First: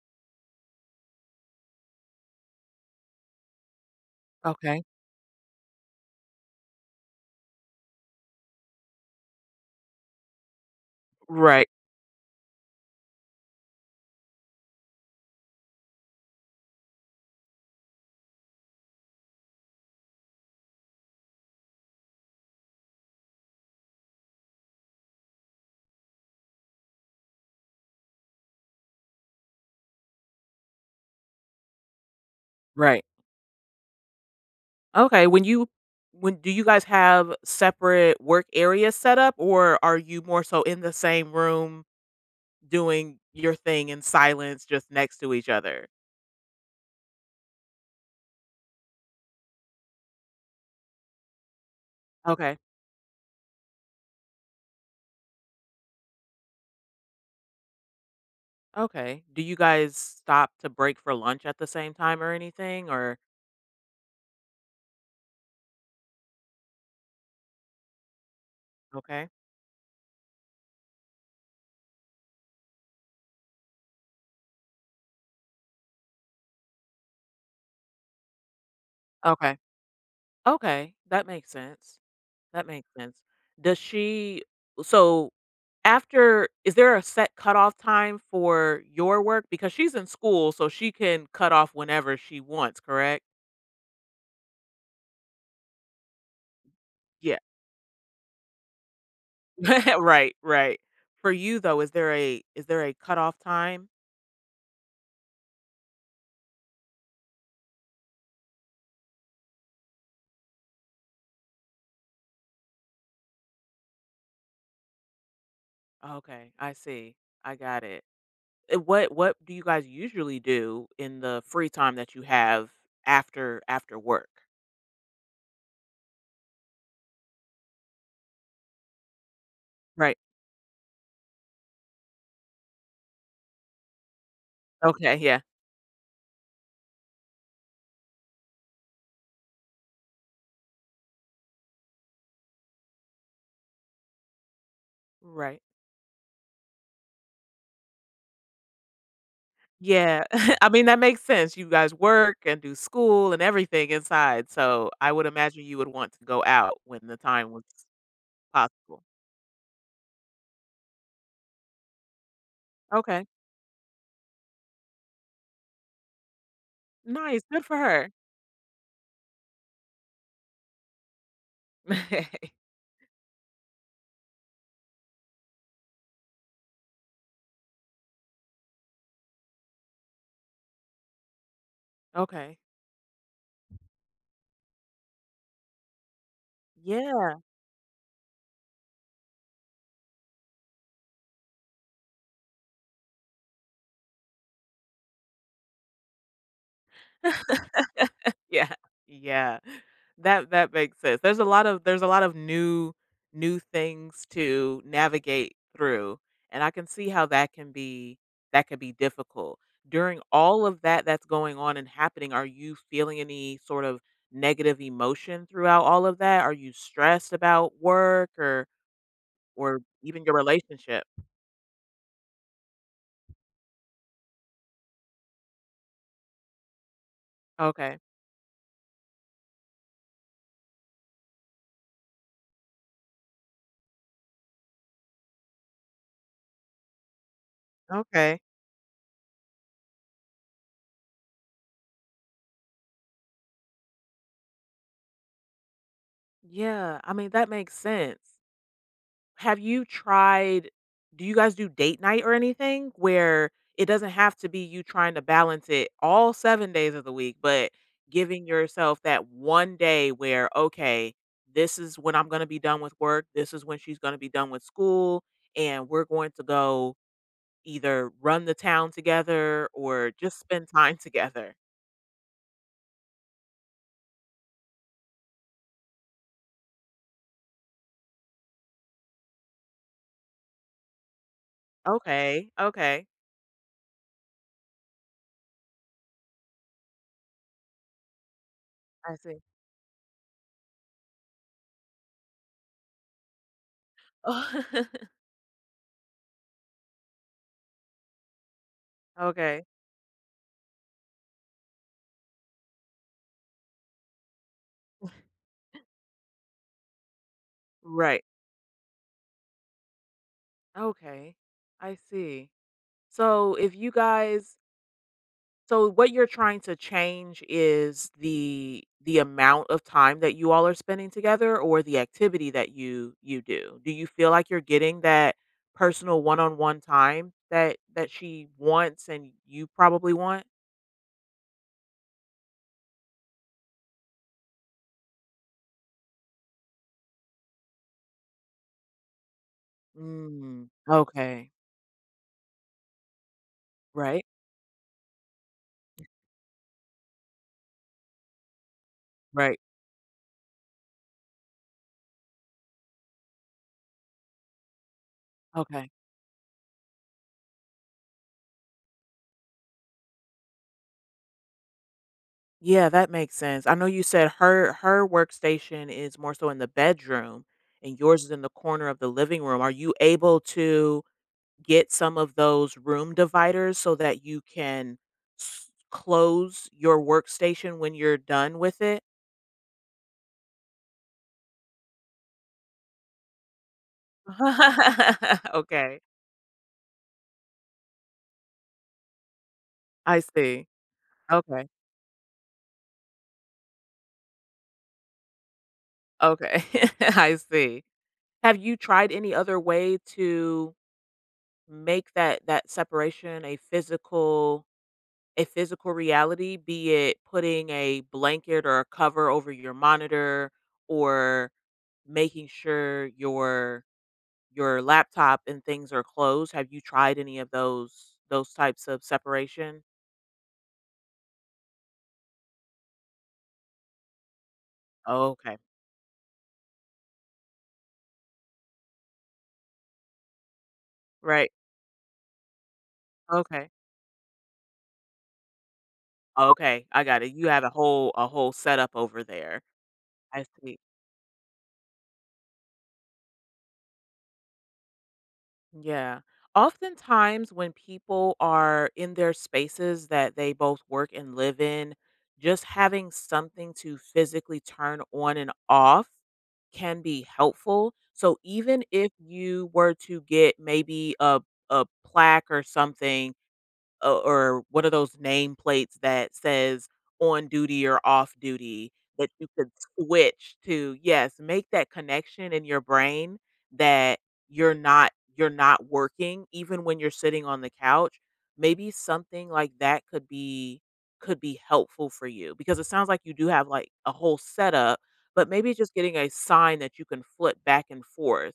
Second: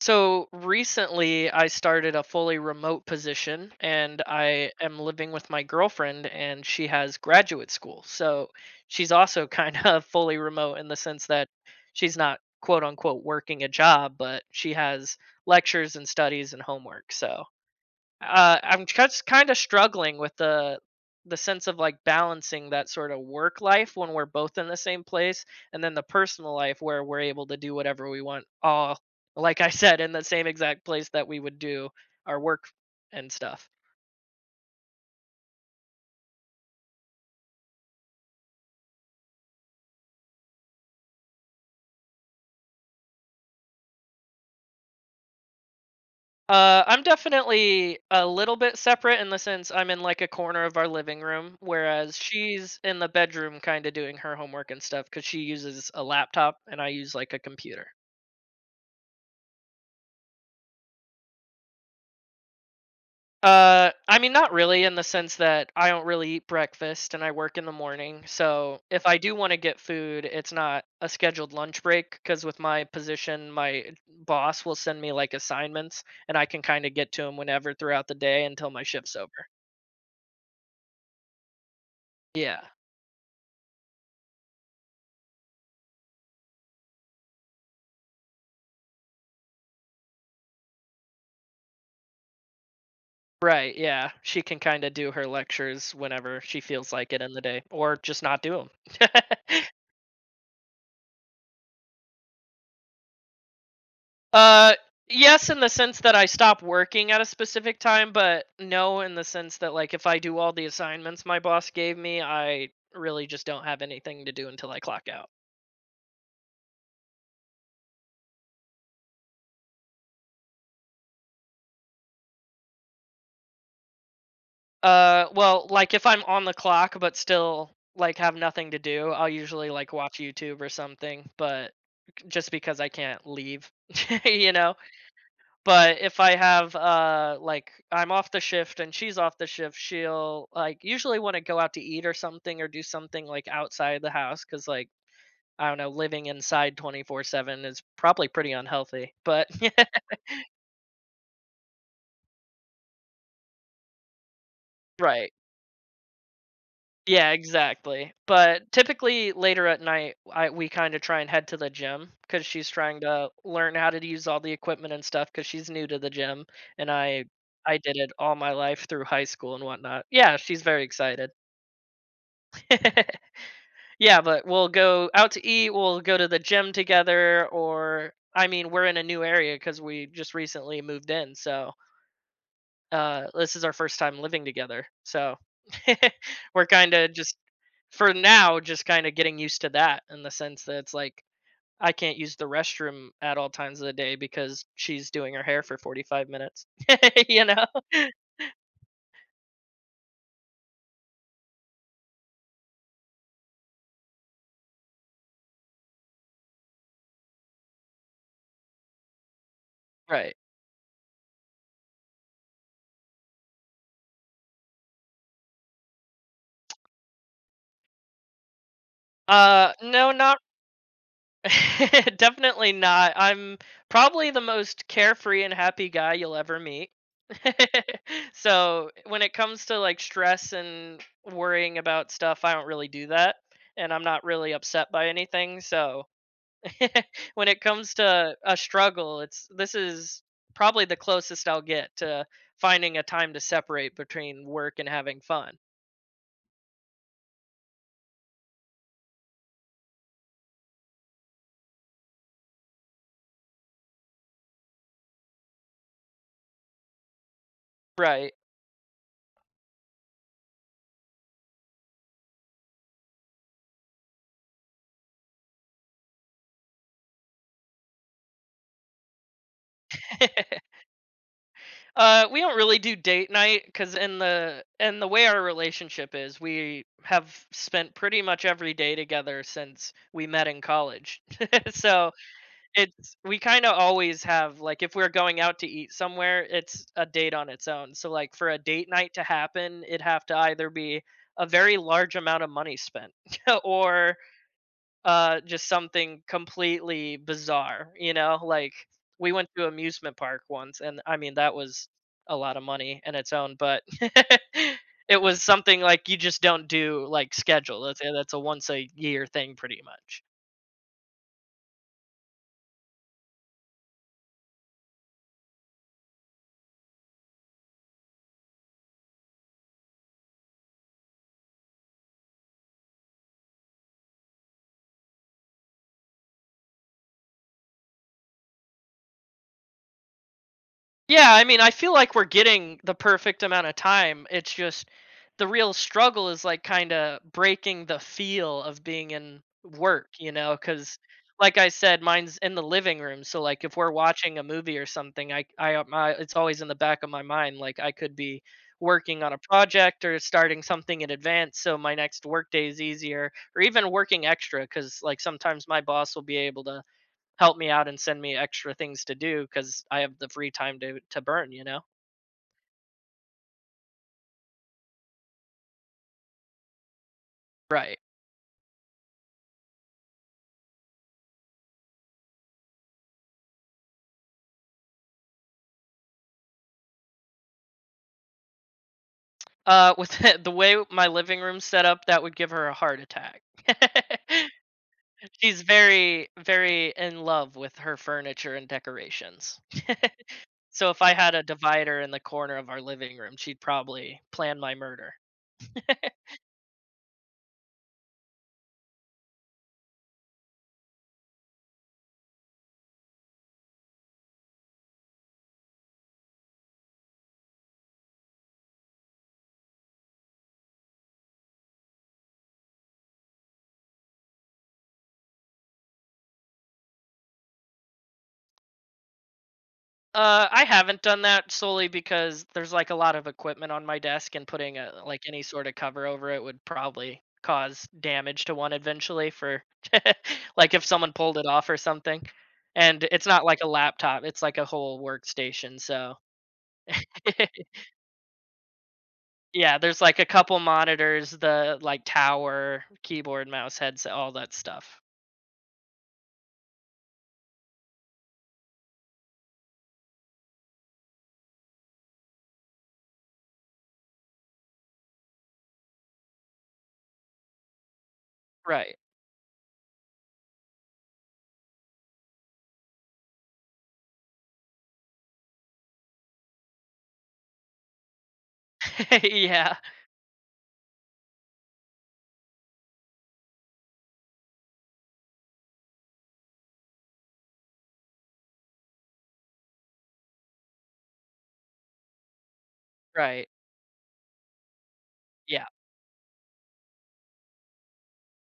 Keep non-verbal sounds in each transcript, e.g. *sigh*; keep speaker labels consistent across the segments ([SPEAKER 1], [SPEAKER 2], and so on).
[SPEAKER 1] So recently, I started a fully remote position and I
[SPEAKER 2] Okay.
[SPEAKER 1] am living with my girlfriend, and she has graduate school. So she's also kind of *laughs* fully remote in the sense that
[SPEAKER 2] Right,
[SPEAKER 1] she's not quote unquote working a job, but she has lectures and studies and homework. I'm just kind of struggling with the sense of like balancing that sort of work life when we're both in the same place, and then the personal life where we're able to do whatever we want, all like I said in the same exact place that we would do our work
[SPEAKER 2] right.
[SPEAKER 1] and stuff.
[SPEAKER 2] Okay, when do you guys have separate work areas set up, or are you more so in the same room doing your thing in silence just next to each other?
[SPEAKER 1] I'm definitely a little bit separate in the sense I'm in like a corner of our living room, whereas
[SPEAKER 2] Okay,
[SPEAKER 1] she's in the bedroom kind of doing her homework and stuff because she uses a laptop and I use like a computer.
[SPEAKER 2] okay. Do you guys stop to break for lunch at the same time or anything, or
[SPEAKER 1] I mean, not really in the sense that I don't really eat breakfast and I work in the morning. So if I
[SPEAKER 2] Okay.
[SPEAKER 1] do want to get food, it's not a scheduled lunch break because with my position, my boss will send me like assignments and I can kind of get to them whenever throughout the day until my shift's over.
[SPEAKER 2] Okay. Okay, that makes sense.
[SPEAKER 1] Yeah.
[SPEAKER 2] That makes sense. Does she so after is there a set cutoff time for your work? Because she's in school, so she can cut off whenever she wants, correct?
[SPEAKER 1] Right. Yeah. She can kind of do her lectures whenever she feels like it in
[SPEAKER 2] Yeah.
[SPEAKER 1] the day or just not do them. *laughs*
[SPEAKER 2] *laughs* Right, right. For you though, is there a cutoff time?
[SPEAKER 1] Uh, yes, in the sense that I stop working at a specific time, but no, in the sense that like if I do all the assignments my boss gave me, I really just don't have anything to do until I clock out.
[SPEAKER 2] Okay, I see. I got it. What do you guys usually do in the free time that you have after work?
[SPEAKER 1] Well, like if I'm on the clock but still like have nothing to do, I'll usually like
[SPEAKER 2] Right.
[SPEAKER 1] watch YouTube or something, but just because I can't leave, *laughs* you know.
[SPEAKER 2] Okay, yeah.
[SPEAKER 1] But if I have like I'm off the shift and she's off the shift, she'll like usually want to go out to eat or something or do something like outside the house cuz like
[SPEAKER 2] Right.
[SPEAKER 1] I don't know, living inside 24/7 is probably pretty unhealthy. But *laughs*
[SPEAKER 2] Yeah. *laughs* I mean, that makes sense. You guys work and do school and everything inside, so I would
[SPEAKER 1] Right.
[SPEAKER 2] imagine you would want to go out when the
[SPEAKER 1] Yeah,
[SPEAKER 2] time was
[SPEAKER 1] exactly. But
[SPEAKER 2] possible.
[SPEAKER 1] typically later at night, I we kind of try and head to the gym because she's trying
[SPEAKER 2] Okay.
[SPEAKER 1] to learn how to use all the equipment and stuff because she's new to the gym, and I
[SPEAKER 2] Nice, good for
[SPEAKER 1] I did
[SPEAKER 2] her.
[SPEAKER 1] it all my life through high school and whatnot. Yeah, she's very excited.
[SPEAKER 2] *laughs*
[SPEAKER 1] *laughs* Yeah, but we'll go out to eat, we'll go to the gym together, or I mean, we're in a new area because we just recently moved in, so,
[SPEAKER 2] Okay.
[SPEAKER 1] this is our first time living together, so *laughs* we're kinda
[SPEAKER 2] Yeah.
[SPEAKER 1] just for now, just kinda getting used to that in the sense that it's like, I can't use the restroom at all times of the day because she's doing her hair for 45 minutes, *laughs* you know?
[SPEAKER 2] Yeah. Yeah. That that makes sense. There's a lot of new things to navigate through, and I can see how that can be difficult. During
[SPEAKER 1] Right.
[SPEAKER 2] all of that that's going on and happening, are you feeling any sort of negative emotion throughout all of that? Are you stressed about work
[SPEAKER 1] Uh,
[SPEAKER 2] or
[SPEAKER 1] no,
[SPEAKER 2] even your
[SPEAKER 1] not
[SPEAKER 2] relationship?
[SPEAKER 1] *laughs* definitely not. I'm probably the most carefree and happy guy you'll ever meet. *laughs*
[SPEAKER 2] Okay.
[SPEAKER 1] So when it comes to like stress and worrying about stuff, I don't really do that. And I'm not really upset by anything. So *laughs* when it comes to
[SPEAKER 2] Okay.
[SPEAKER 1] a struggle, it's this is probably the closest I'll get to finding a time to separate between work and having fun.
[SPEAKER 2] Yeah. I mean, that makes sense. Have you tried do you guys do date night or anything where it doesn't have to be you trying to balance it all 7 days of the week, but
[SPEAKER 1] Right.
[SPEAKER 2] giving yourself that one day where, "Okay, this is when I'm gonna be done with work, this is when she's gonna be done with school, and we're going to go either run the town together or just spend
[SPEAKER 1] *laughs*
[SPEAKER 2] time *laughs* together."
[SPEAKER 1] We don't really do date night because in the way our relationship is, we have spent pretty much every day together since we met in college. *laughs* So
[SPEAKER 2] Okay, okay,
[SPEAKER 1] it's we kind of always have like if we're going out to eat somewhere, it's a date on its own. So like for a date night
[SPEAKER 2] I
[SPEAKER 1] to
[SPEAKER 2] see.
[SPEAKER 1] happen, it'd have to either be a very large amount of money spent *laughs* or
[SPEAKER 2] *laughs*
[SPEAKER 1] just something completely bizarre, you know? Like we went
[SPEAKER 2] Okay.
[SPEAKER 1] to amusement park once and I mean that was a lot of money in its own, but *laughs* it was something like you just don't do like schedule. That's
[SPEAKER 2] Right.
[SPEAKER 1] that's a once a year thing pretty much.
[SPEAKER 2] Okay, I see. So if you guys so what you're trying to change is the amount of time that you all are spending together or the activity that you do. Do you feel like you're getting that personal one-on-one time that she wants and you probably want?
[SPEAKER 1] Yeah, I mean, I feel like we're getting the perfect amount of time. It's just the real struggle is like kind of breaking the feel of being in work, you know,
[SPEAKER 2] Mm,
[SPEAKER 1] cuz
[SPEAKER 2] okay.
[SPEAKER 1] like I said, mine's in the living room. So like if we're
[SPEAKER 2] Right?
[SPEAKER 1] watching a movie or something, I my it's always in the back of my mind like I could be working on a
[SPEAKER 2] Right.
[SPEAKER 1] project or starting something in advance so my next work day is easier, or even working extra cuz like sometimes my
[SPEAKER 2] Okay.
[SPEAKER 1] boss will be able to help me out and send me extra things to do because I have the free time to burn, you know?
[SPEAKER 2] Yeah, that makes sense. I know you said her workstation is more so in the bedroom and
[SPEAKER 1] Right.
[SPEAKER 2] yours is in the corner of the living room. Are you able to get some of those room dividers so that you can close your workstation when you're done with it?
[SPEAKER 1] With *laughs* the way my living room's set up, that would give her a heart attack. *laughs*
[SPEAKER 2] *laughs*
[SPEAKER 1] She's
[SPEAKER 2] Okay.
[SPEAKER 1] very, very in love with her furniture and decorations.
[SPEAKER 2] I see.
[SPEAKER 1] *laughs* So if I had a
[SPEAKER 2] Okay.
[SPEAKER 1] divider in the corner of our living room, she'd probably plan my murder. *laughs*
[SPEAKER 2] Okay. *laughs* I see. Have you tried any other way to make that separation a physical reality, be it putting a blanket or a cover over your monitor or making sure your laptop and things are closed. Have you tried any of those types of separation?
[SPEAKER 1] I haven't done that solely because there's like a lot of equipment on my desk, and putting a, like
[SPEAKER 2] Oh,
[SPEAKER 1] any
[SPEAKER 2] okay.
[SPEAKER 1] sort of cover over it would probably cause damage to one eventually. For *laughs* like if someone pulled it
[SPEAKER 2] Right.
[SPEAKER 1] off or something, and it's not like a
[SPEAKER 2] Okay.
[SPEAKER 1] laptop; it's like a whole workstation. So
[SPEAKER 2] Okay. I got it. You
[SPEAKER 1] *laughs*
[SPEAKER 2] have a whole setup over there.
[SPEAKER 1] yeah, there's like a
[SPEAKER 2] I
[SPEAKER 1] couple
[SPEAKER 2] see.
[SPEAKER 1] monitors, the like tower, keyboard, mouse, headset, all that stuff.
[SPEAKER 2] Yeah. Oftentimes when people are in their spaces that they both work and live in, just having something to physically turn on and off can be helpful. So even
[SPEAKER 1] Right.
[SPEAKER 2] if you were to get maybe a plaque or something or one of those nameplates that says on duty or off duty
[SPEAKER 1] *laughs*
[SPEAKER 2] that you could
[SPEAKER 1] Yeah.
[SPEAKER 2] switch to yes make that connection in your brain that you're not you're not working even when you're sitting on the couch, maybe something like that could be helpful for you, because it sounds like you do
[SPEAKER 1] Right.
[SPEAKER 2] have like a whole setup, but
[SPEAKER 1] Yeah.
[SPEAKER 2] maybe just getting a sign that you can flip back and forth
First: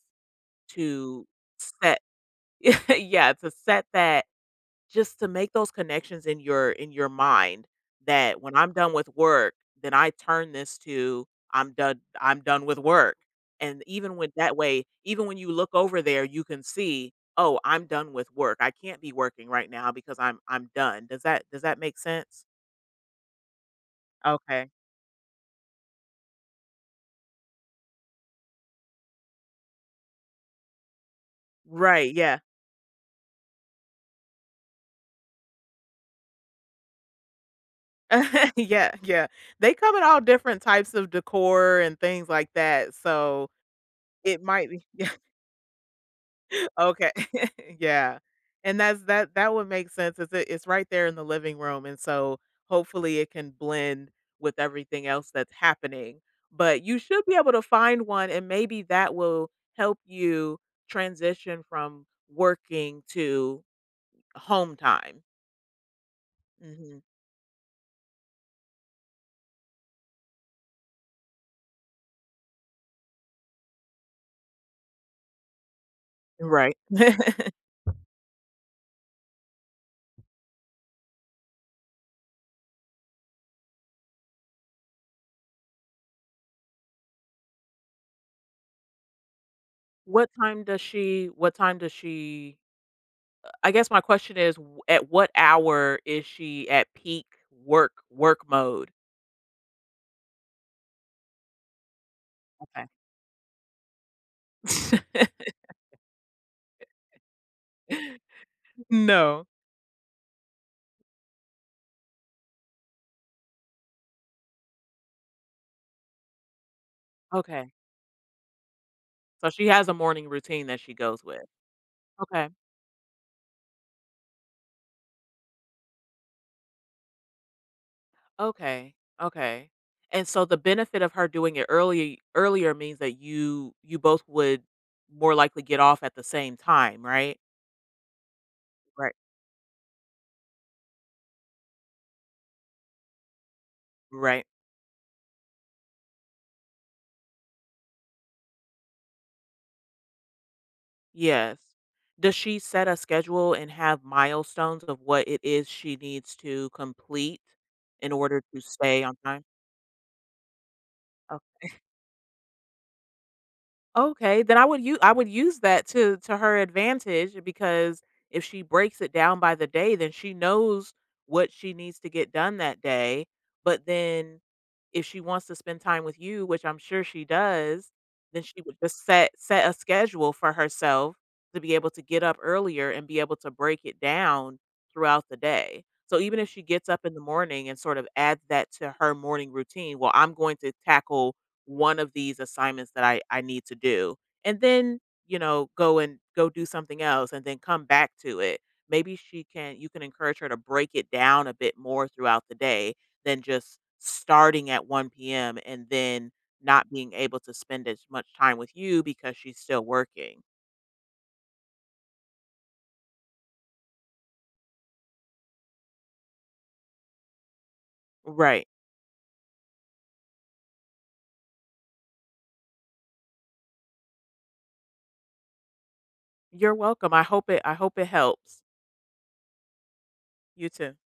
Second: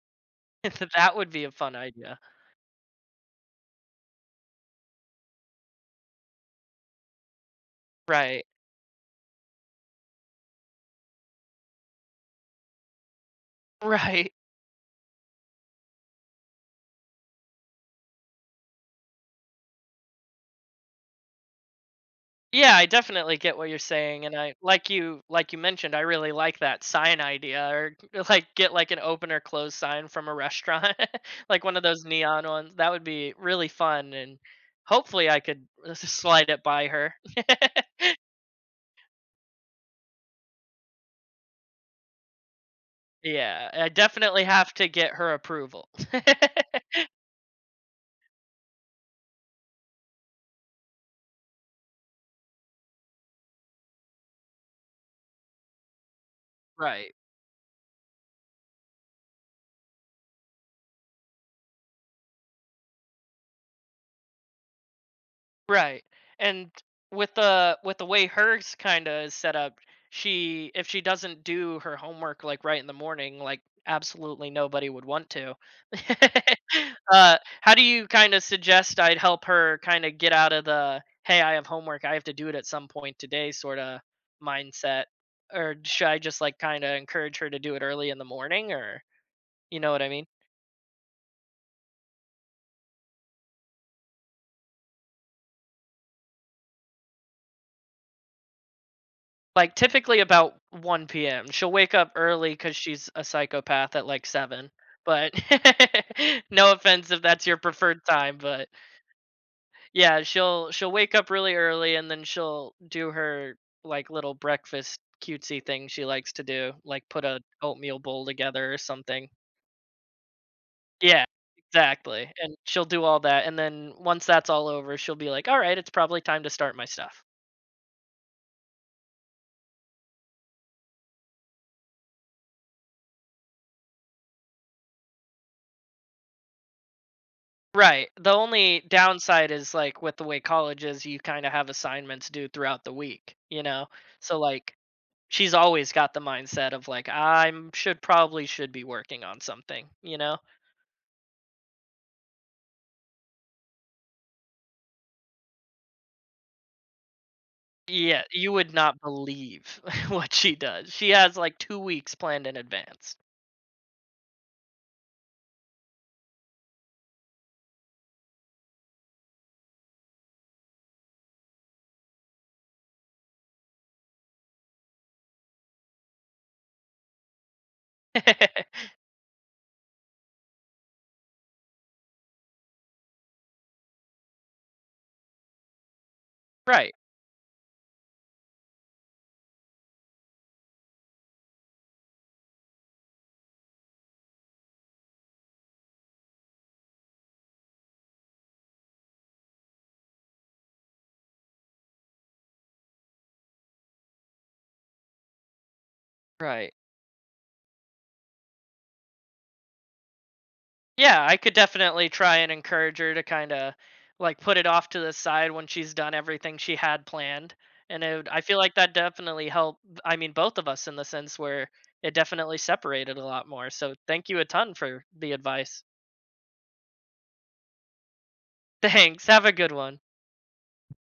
[SPEAKER 1] *laughs* That
[SPEAKER 2] to
[SPEAKER 1] would be a fun
[SPEAKER 2] set
[SPEAKER 1] idea.
[SPEAKER 2] *laughs* yeah to set that just to make those connections in your mind that
[SPEAKER 1] Right.
[SPEAKER 2] when I'm done with work, then I turn this to I'm done with work. And even with
[SPEAKER 1] Right.
[SPEAKER 2] that way, even when you look over there, you can see, "Oh, I'm done with work. I can't be working right now because I'm done." Does that make sense?
[SPEAKER 1] Yeah, I definitely get what you're saying, and I
[SPEAKER 2] Okay.
[SPEAKER 1] like you mentioned, I really like that sign idea, or *laughs* like get like an open or closed sign from a restaurant, *laughs* like one of those
[SPEAKER 2] Right, yeah.
[SPEAKER 1] neon ones. That would be really fun, and hopefully I could *laughs* slide it by her. *laughs*
[SPEAKER 2] *laughs* Yeah, yeah. They come in all different types of decor and things like that, so
[SPEAKER 1] Yeah, I
[SPEAKER 2] it
[SPEAKER 1] definitely
[SPEAKER 2] might
[SPEAKER 1] have
[SPEAKER 2] be
[SPEAKER 1] to get her approval.
[SPEAKER 2] Okay. *laughs* Yeah. And that's that would make sense. It's right there in the living room, and so hopefully it can blend with everything else that's happening.
[SPEAKER 1] *laughs*
[SPEAKER 2] But you
[SPEAKER 1] Right.
[SPEAKER 2] should be able to find one, and maybe that will help you transition from working to home time.
[SPEAKER 1] Right. And
[SPEAKER 2] Mhm.
[SPEAKER 1] with the way hers kinda is set up, she if she doesn't do her homework like right in the morning, like absolutely nobody would want to. *laughs*
[SPEAKER 2] Right.
[SPEAKER 1] How do you kinda suggest I'd help her kinda get out of the, "Hey, I have homework, I have to do it at some point today," sorta mindset? Or should I just like kinda encourage her to do it early in the morning or you know what I mean?
[SPEAKER 2] What time does she what time does she I guess my question is at what hour is she at peak work mode?
[SPEAKER 1] Like, typically about 1 PM. She'll wake up early because
[SPEAKER 2] Okay.
[SPEAKER 1] she's a psychopath at, like, 7, but *laughs* no offense if that's your preferred
[SPEAKER 2] *laughs*
[SPEAKER 1] time, but
[SPEAKER 2] No.
[SPEAKER 1] yeah, she'll wake up really early and then she'll do her, like, little breakfast cutesy thing she likes to do, like, put a
[SPEAKER 2] Okay.
[SPEAKER 1] oatmeal bowl together or something.
[SPEAKER 2] So she has a morning routine that she goes
[SPEAKER 1] Yeah,
[SPEAKER 2] with.
[SPEAKER 1] exactly,
[SPEAKER 2] Okay.
[SPEAKER 1] and she'll do all that, and then once that's all over, she'll be like, "Alright, it's probably time to start my stuff."
[SPEAKER 2] Okay. Okay. And so the benefit of her doing it earlier means that you both would more likely get off at the same time, right?
[SPEAKER 1] Right. The only
[SPEAKER 2] Right.
[SPEAKER 1] downside is like with the way college is, you kind of have assignments due throughout the week, you know? So
[SPEAKER 2] Right.
[SPEAKER 1] like she's always got the mindset of like I should probably should be working on something, you know?
[SPEAKER 2] Yes. Does she set a schedule and have milestones of what it is she needs to complete in
[SPEAKER 1] Yeah,
[SPEAKER 2] order
[SPEAKER 1] you
[SPEAKER 2] to
[SPEAKER 1] would not
[SPEAKER 2] stay on time?
[SPEAKER 1] believe *laughs* what she does. She has like 2 weeks planned in advance.
[SPEAKER 2] Okay, then I would use that to her advantage, because if she breaks it down by the day, then she knows what she needs to get done that day, but then if she wants to spend time with you, which I'm sure she does, then she would
[SPEAKER 1] *laughs*
[SPEAKER 2] just set a schedule for herself to be able to get up earlier and be able to break it down throughout the day. So even if she gets
[SPEAKER 1] Right.
[SPEAKER 2] up in the morning and sort of adds that to her morning routine, well, I'm going to tackle one of these assignments that I need to do. And then, you know, go and go do something else and then come back to it. Maybe she can you can encourage her to break it down a bit more throughout the day than just starting at 1 p.m. and then
[SPEAKER 1] Right.
[SPEAKER 2] not being able to spend as much time with you because she's still working.
[SPEAKER 1] Yeah, I could definitely try and encourage her to kind of like put it off to the side when she's done everything she had planned. And it would, I feel
[SPEAKER 2] Right.
[SPEAKER 1] like that definitely helped. I mean, both of us in the sense where it definitely separated a lot more. So thank you a ton for the advice.
[SPEAKER 2] You're welcome. I hope it helps.
[SPEAKER 1] *laughs* Thanks. Have a good one.
[SPEAKER 2] You too.